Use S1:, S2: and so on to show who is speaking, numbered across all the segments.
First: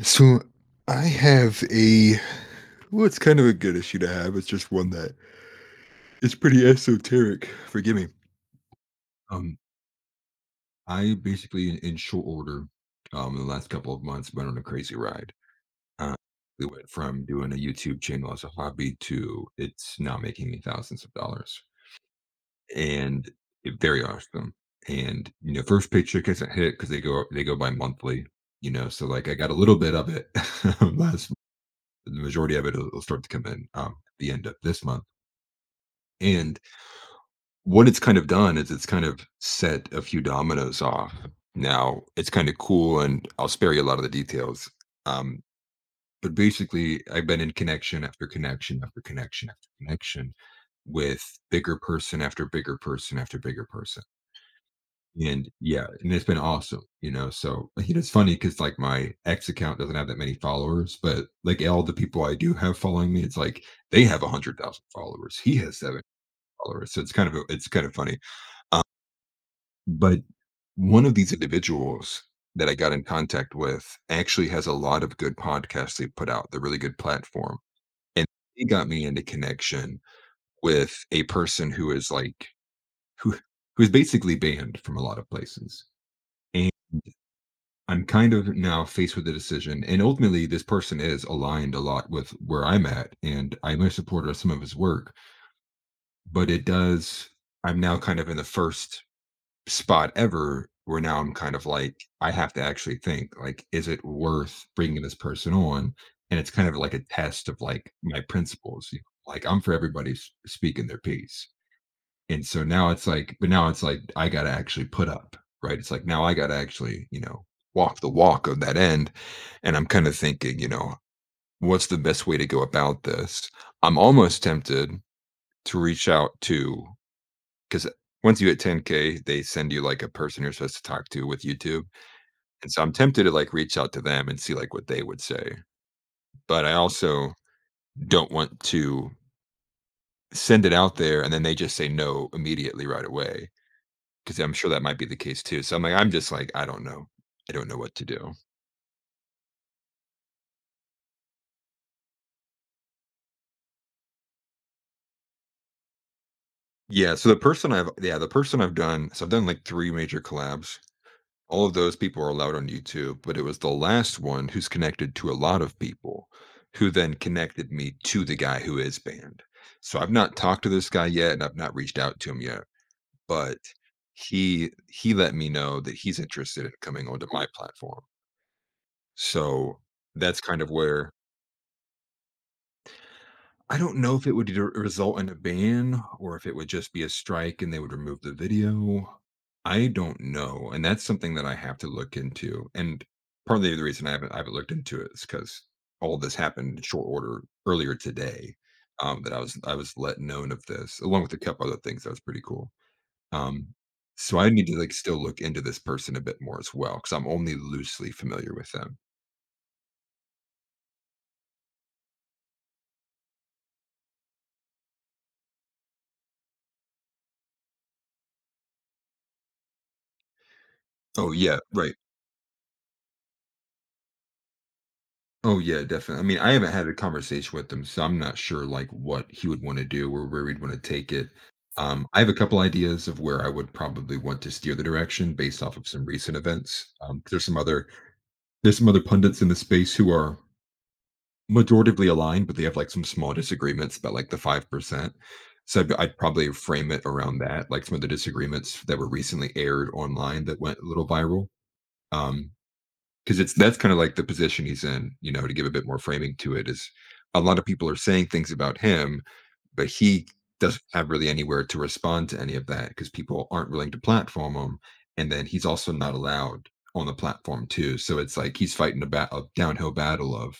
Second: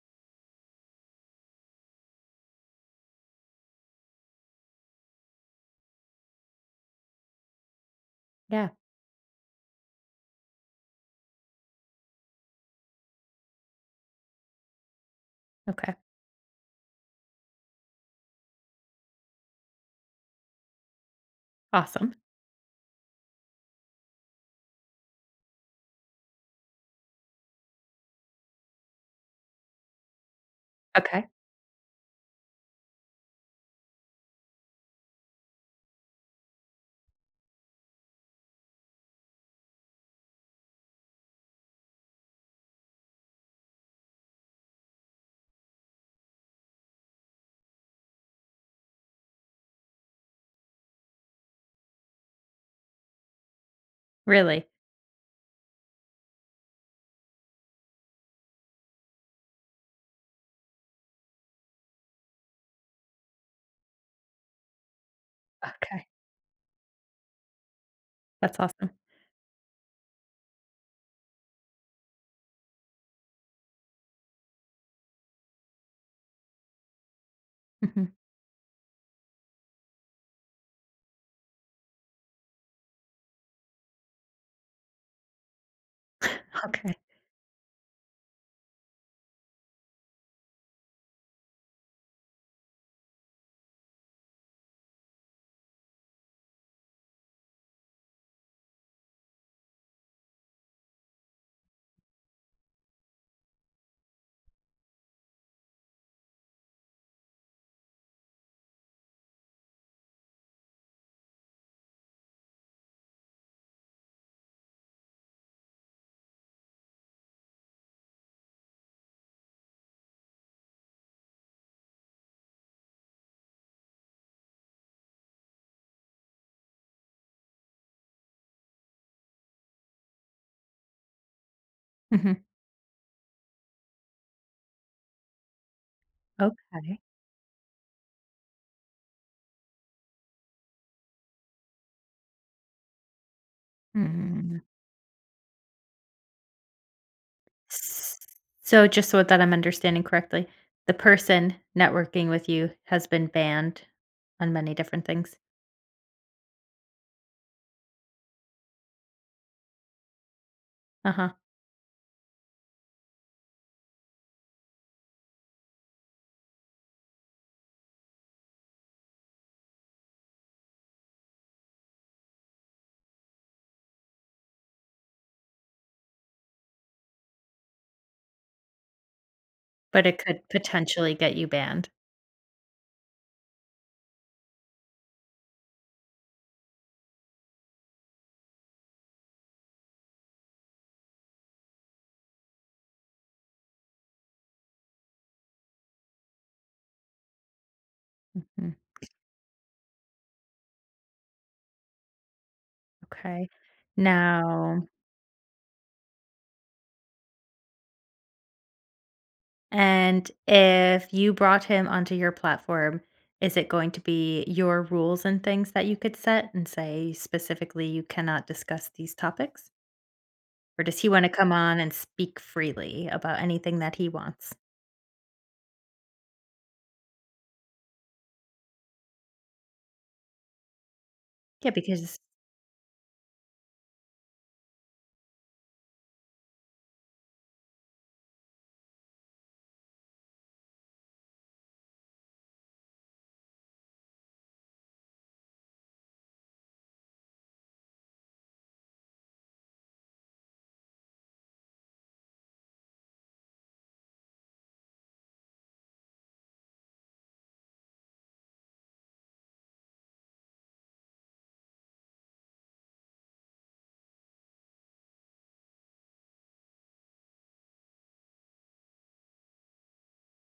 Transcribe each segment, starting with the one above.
S1: So I have a well, it's kind of a good issue to have. It's just one that is pretty esoteric. Forgive me.
S2: Yeah,
S1: Um, I basically, in short order, the last couple of months went on a crazy ride.
S2: okay,
S1: Uh, we went from doing a YouTube channel as a hobby to it's now making me thousands of dollars,
S2: awesome.
S1: and very awesome. And first paycheck isn't hit because they go by monthly. So like I got a little bit of it.
S2: Okay,
S1: last the majority of it will start to come in at the end of this month. And what it's kind of done is it's kind of set a few dominoes off. Now it's kind of cool, and I'll spare you a lot of the details. Um, but basically, I've been in connection after connection after connection after connection with bigger person after bigger person after bigger person.
S2: really?
S1: And yeah, and it's been awesome, so it's funny 'cause, like, my X account doesn't have that many followers, but, like, all the people I do have following me, it's like they have 100,000 followers. He has 7
S2: Okay,
S1: followers, so it's kind of funny.
S2: that's
S1: Um,
S2: awesome.
S1: but one of these individuals that I got in contact with actually has a lot of good podcasts they put out. They're really good platform,
S2: Mhm,
S1: and he got me into connection with a person who who is basically banned from a lot of places.
S2: okay,
S1: I'm kind of now faced with a decision, and ultimately, this person is aligned a lot with where I'm at, and I'm a supporter of some of his work. But it does, I'm now kind of in the first spot ever where now I'm kind of like, I have to actually think, like, is it worth bringing this person on? And it's kind of like a test of like my principles. You know? Like, I'm for everybody speaking their piece. And so now it's like but now it's like I gotta actually put up, right? It's like now I gotta actually, walk the walk of that end. And I'm kinda thinking, what's the best way to go about this? I'm almost tempted to reach out to, because once you hit 10K, they send you like a person you're supposed to talk to with YouTube.
S2: mhm,
S1: And so I'm tempted to like reach out to them and see like what they would say. But I
S2: okay.
S1: also don't want to send it out there and then they just say no immediately right away. 'Cause I'm
S2: Mm.
S1: sure that might be the case too. So I'm just like, "I don't know. I don't know what to
S2: S
S1: do."
S2: so just so that I'm understanding correctly, the person networking with you has been banned on many different things?
S1: Yeah, so the person I've yeah, the person I've done so I've done, like, 3 major collabs.
S2: Uh-huh,
S1: All of those people are allowed on YouTube, but it was the last one who's connected to a lot of people who then connected me to the guy who is banned. So I've not talked to this guy yet, and I've not reached out to him yet, but he let me know that he's interested in coming onto my platform. So
S2: but it
S1: that's
S2: could
S1: kind of where
S2: potentially get you banned.
S1: I don't know if it would r result in a ban or if it would just be a strike and they would remove the video. I don't know, and that's something that I have to look into, and partly the reason I haven't looked into it is because all this happened in short order earlier today,
S2: Mhm,
S1: that I was let known of this, along with a couple other things that was pretty cool.
S2: okay.
S1: Um, so I need to
S2: Now
S1: like still look into this person a bit more as well because I'm only loosely familiar with them.
S2: And if you brought him onto your platform, is it going to be your rules and things that you could set and say specifically you cannot discuss these topics? Or does he want to
S1: Oh
S2: come
S1: yeah,
S2: on and
S1: right.
S2: speak freely about anything that he wants?
S1: Oh yeah, definitely. I mean, I haven't had a conversation with him, so I'm not sure like what he would want to do or where we'd want to take it.
S2: Yeah,
S1: I
S2: because
S1: have a couple ideas of where I would probably want to steer the direction based off of some recent events. There's some other pundits in the space who are majoritively aligned, but they have, like, some small disagreements about, like, the 5%. So, I'd probably frame it around that, like, some of the disagreements that were recently aired online that went a little viral. Um, Because it's that's kinda like the position he's in, to give a bit more framing to it is a lot of people are saying things about him, but he doesn't have really anywhere to respond to any of that because people aren't willing to platform him, and then he's also not allowed on the platform too. So, it's like he's fighting a downhill battle of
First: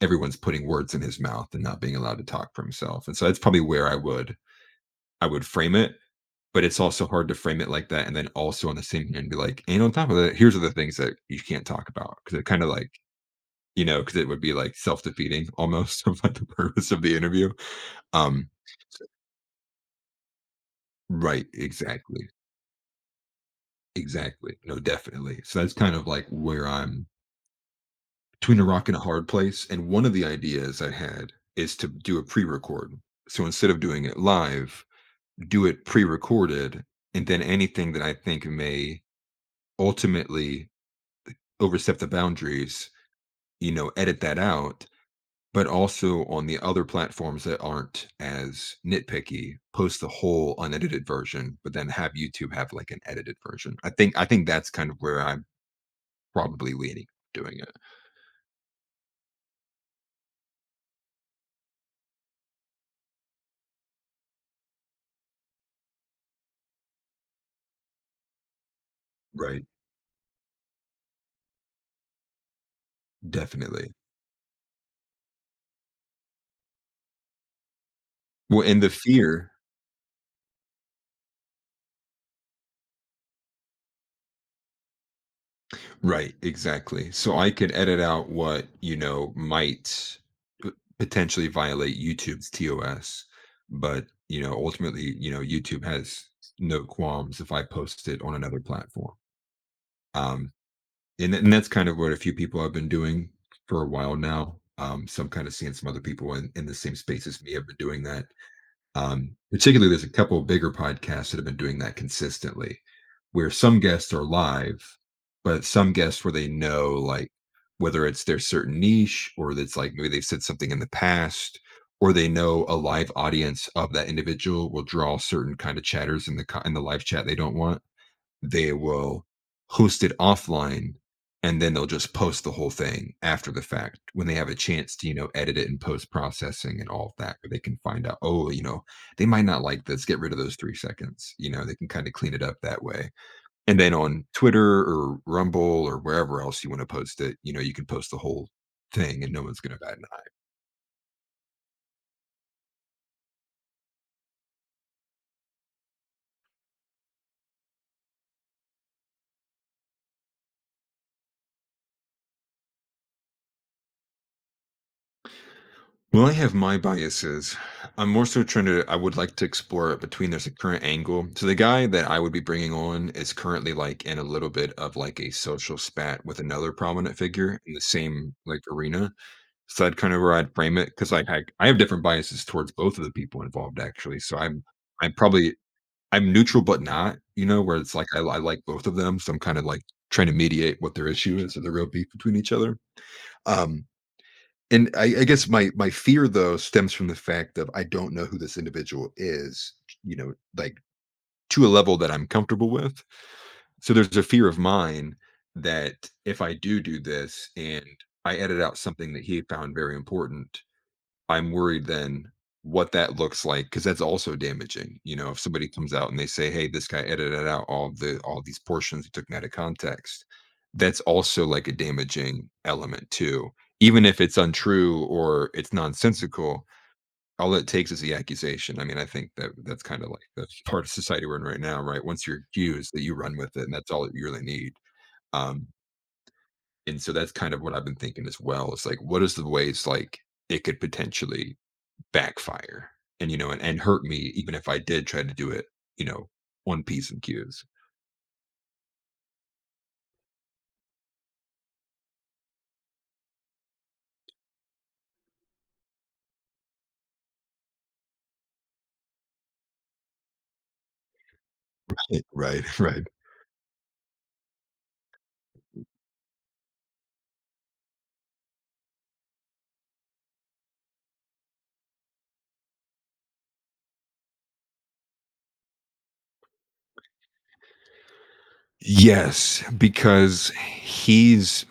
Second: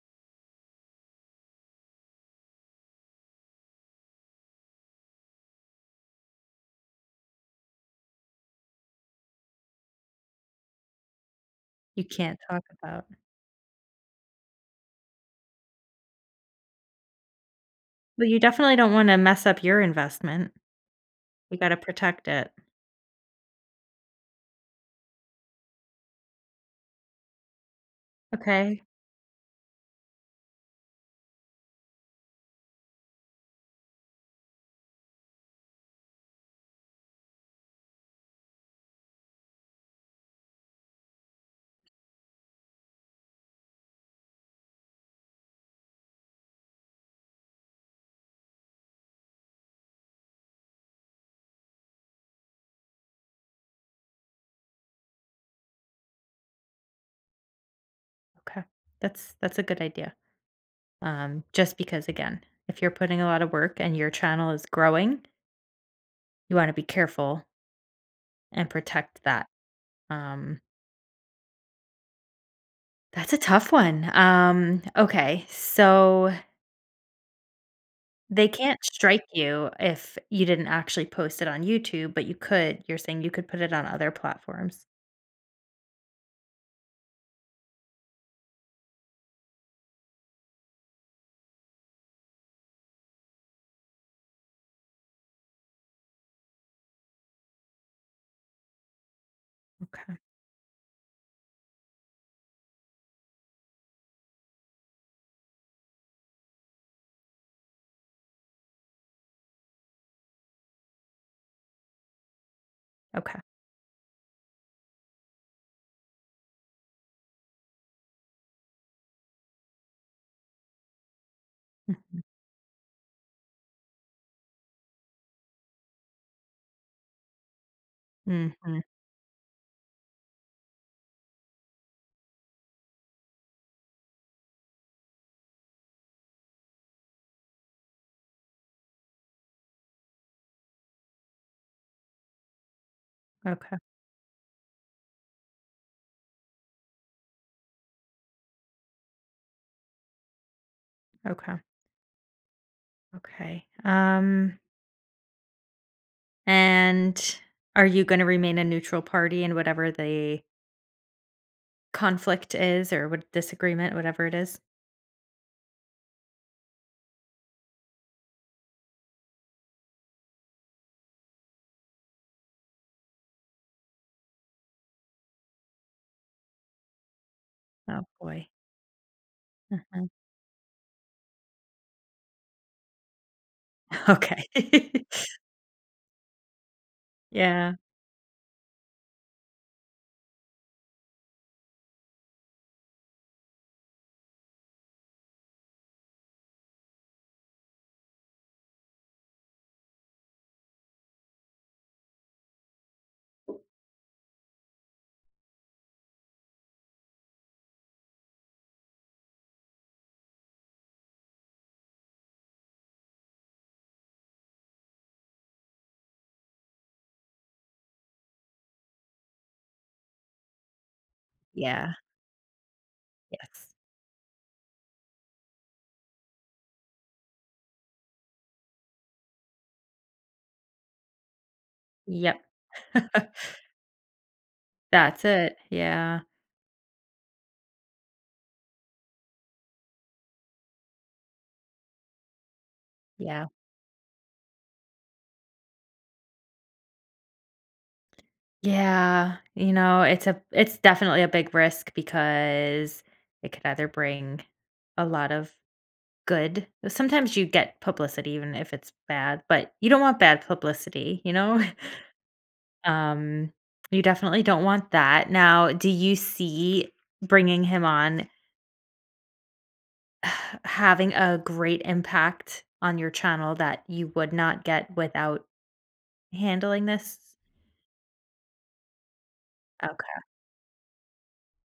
S1: everyone's putting words in his mouth and not being allowed to talk for himself. And so that's probably where I would frame it. But it's also hard to frame it like that, and then also on the same hand be like, and on top of that, here's are the things that you can't talk
S2: you
S1: about
S2: can't
S1: because it
S2: talk
S1: kind of like
S2: about.
S1: because it would be like self defeating almost of like the purpose of the interview.
S2: Well, you
S1: Um,
S2: definitely don't
S1: so-
S2: want to mess up your investment.
S1: right,
S2: You got to protect
S1: exactly,
S2: it.
S1: exactly, no, definitely. So that's kind of like where I'm between a
S2: Okay.
S1: rock and a hard place. And one of the ideas I had is to do a pre-record. So instead of doing it live, do it pre-recorded, and then anything that I think may ultimately overstep the boundaries, edit that out. But also, on the other platforms that aren't as nitpicky, post the whole unedited version, but then have YouTube have like an edited version. I think that's kind of where I'm probably leaning doing it.
S2: Okay. That's a good idea. Just because again, if you're putting a lot of work and your channel is growing, you want to be careful and protect that.
S1: Right.
S2: Um, that's a tough
S1: Definitely.
S2: one. Okay, so they
S1: Well, and
S2: can't
S1: the
S2: strike
S1: fear.
S2: you if you didn't actually post it on YouTube, but you could, you're saying you could put it on other platforms.
S1: Right, exactly. So I could edit out what, might p potentially violate YouTube's TOS, but, ultimately, YouTube has no qualms if I post it on another platform.
S2: Okay,
S1: Um, and that's kind of what a few people have been doing for a while now. So I'm kinda seeing some other people in the same space as me have been doing that. Particularly, there's a couple of bigger podcasts that have been doing that consistently,
S2: okay.
S1: where some guests are live, but some guests where they know, like, whether it's their certain niche or that's like maybe they've said something in the past, or
S2: Mhm,
S1: they know a live audience of that individual will draw certain kind of chatters in the live chat they don't want. They
S2: mhm,
S1: will host it offline, and then they'll just post the whole thing after the fact when they have a chance to edit it, and post processing and all of that, where they can find out, oh, you know, they might not like this, get rid of those 3 seconds, you know, they can kind of clean it up that way.
S2: okay,
S1: And then on Twitter or Rumble or wherever else you want to post it, you know, you can post the whole thing, and no one's going to bat an.
S2: okay, okay. And are you gonna remain a neutral party in whatever the conflict is, or what disagreement, whatever it is?
S1: Well, I have my biases. I'm more so trying to, I would like to explore it between there's a current angle. So the guy that I would be bringing on is currently like in a little bit of like a social spat with another prominent figure in the
S2: Oh
S1: same
S2: boy.
S1: like arena. So that
S2: Mhm.
S1: kind of where I'd frame it because like I have different biases towards both of the people involved actually. So I'm,
S2: Okay.
S1: I'm probably, I'm neutral but not,
S2: Yeah,
S1: where it's like I like both of them. So I'm kind of like trying to mediate what their issue is or the real beef between each other. Um, and I guess my fear though stems from the fact of I don't know who this individual is, like to a level that I'm comfortable with. So there's a fear of mine that if I do this and I edit out something that he found very important, I'm worried then what that looks like because that's also damaging, if somebody comes out and they say, "Hey, this guy edited out all these portions, he took 'em out of context," that's also, like, a
S2: yeah,
S1: damaging element too.
S2: yes.
S1: Even if it's untrue or it's nonsensical, all it takes is the accusation. I mean, I think that that's kinda like the part of society we're in right now, right? Once you're
S2: Yep.
S1: accused, that you run with it, and that's all that you really need.
S2: That's it.
S1: Um,
S2: Yeah.
S1: and so that's kind of what I've been thinking as well. It's like, what is the ways, like, it could potentially backfire and, you
S2: Yeah.
S1: know, and hurt me even if I did try to do it, you know, on P's and Q's.
S2: Yeah. You know, it's a, it's definitely a big risk because it could either bring a lot of good. Sometimes you get publicity even if it's bad, but you don't want bad publicity, you know?
S1: Right, right.
S2: Um, you definitely don't want that. Now, do you see bringing him on, having a great impact on your channel that you would not get without handling this?
S1: Yes, because he's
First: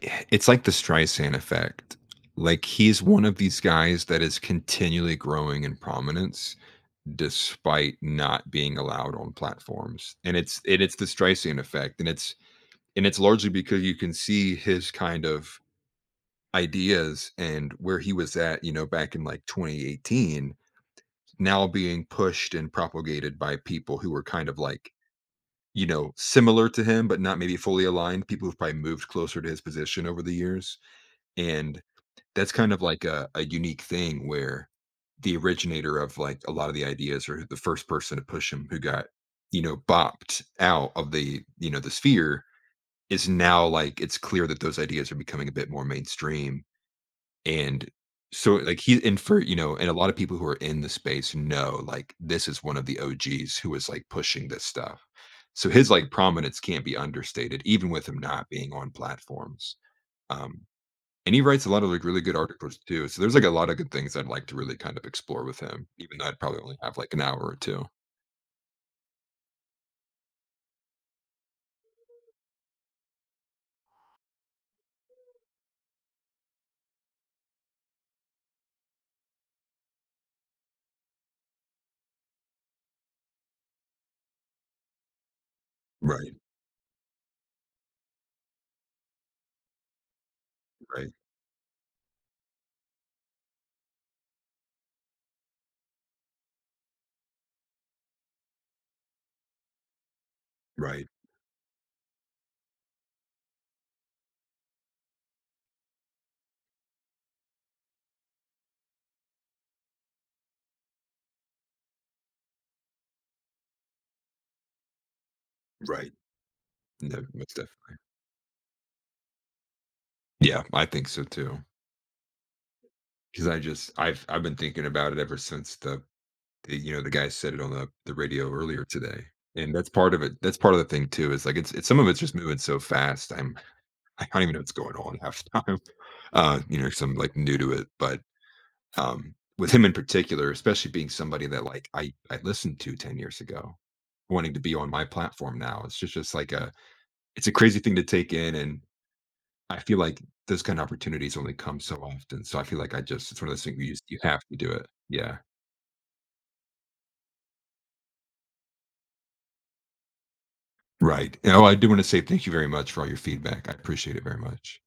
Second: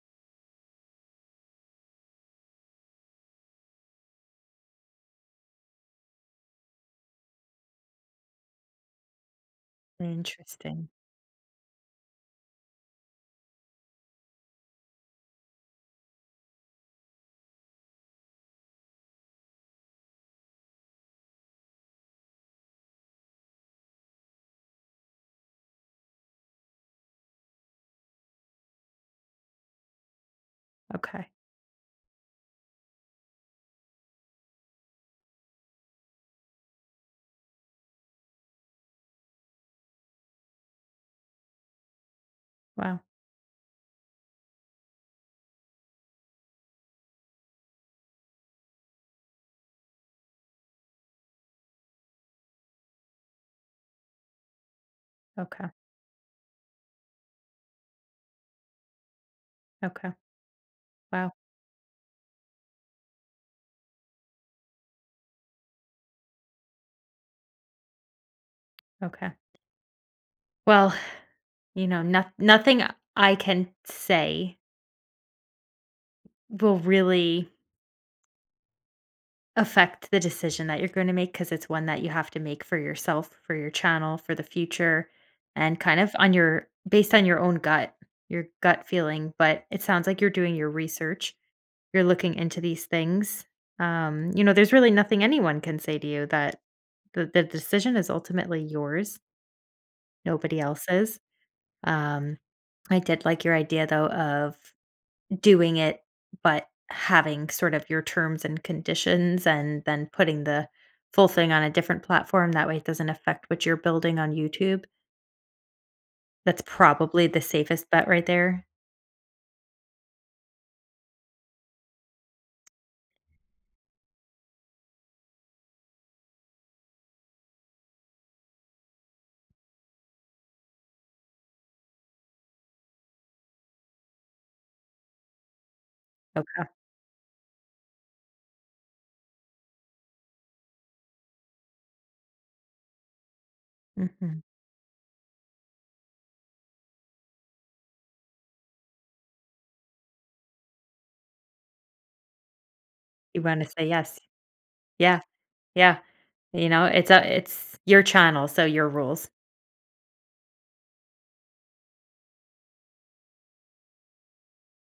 S1: it's like the Streisand effect. Like, he's one of these guys that is continually growing in prominence despite not being allowed on platforms, and it's and
S2: Interesting.
S1: it's the Streisand effect, and it's largely because you can see his kind of ideas and where he was at, back in, like, 2018 now being pushed and propagated by people who were kind of like, similar to him, but not maybe fully aligned. People who've probably moved closer to his position over the years.
S2: Okay.
S1: And that's kind of like a unique thing where the originator of like a lot of the ideas or the first person to push him who got, bopped out of the sphere
S2: Wow.
S1: is now like it's clear that those ideas are becoming a bit more mainstream, and so like he and for you know, and a lot of people who are in the space know like this is one of the OGs who was like pushing this stuff.
S2: Okay.
S1: So his like prominence can't be understated, even with him not being on platforms.
S2: Okay.
S1: Um,
S2: Wow.
S1: and he writes a lot of like really good articles too. So there's like a lot of good things I'd like to really kind of explore with him, even though I'd probably only have like an hour or two.
S2: Okay. Well, you know, not, nothing I can say will really affect the decision that you're going to make, because it's one that you have to make for yourself, for your channel, for the future, and kind of on
S1: Right,
S2: your based on your own gut, your gut feeling. But it sounds like you're doing your
S1: right,
S2: research. You're looking into these things. You know, there's really nothing anyone can say to you that the decision is ultimately yours. Nobody
S1: right,
S2: else's. Um, I did like your idea though of doing it, but having sort of your terms and conditions and then putting the full thing on a different platform. That way it doesn't affect what you're building on YouTube.
S1: right.
S2: That's
S1: No,
S2: probably the
S1: most
S2: safest
S1: definitely.
S2: bet right there.
S1: Yeah, I think so too. Because I just I've been thinking about it ever since the guy said it on the radio earlier today, and that's part of the thing too, is, like, it's some of it's just moving so fast, I'm I don't even know what's going on half the time,
S2: Okay.
S1: 'cause I'm, like, new to it, but, with him in particular, especially being somebody that, like, I listened to 10 years ago,
S2: Mhm.
S1: wanting to be on my platform now, it's just like a it's a crazy thing to take in, and I feel like those kind of opportunities only come so often, so I feel like I just it's
S2: You
S1: one of
S2: want
S1: those
S2: to
S1: things
S2: say yes.
S1: you have to do it.
S2: Yeah.
S1: Yeah.
S2: Yeah. You know, it's a, it's your channel, so your rules.
S1: Right. Oh, I do wanna say thank you very much for all your feedback. I appreciate it very much.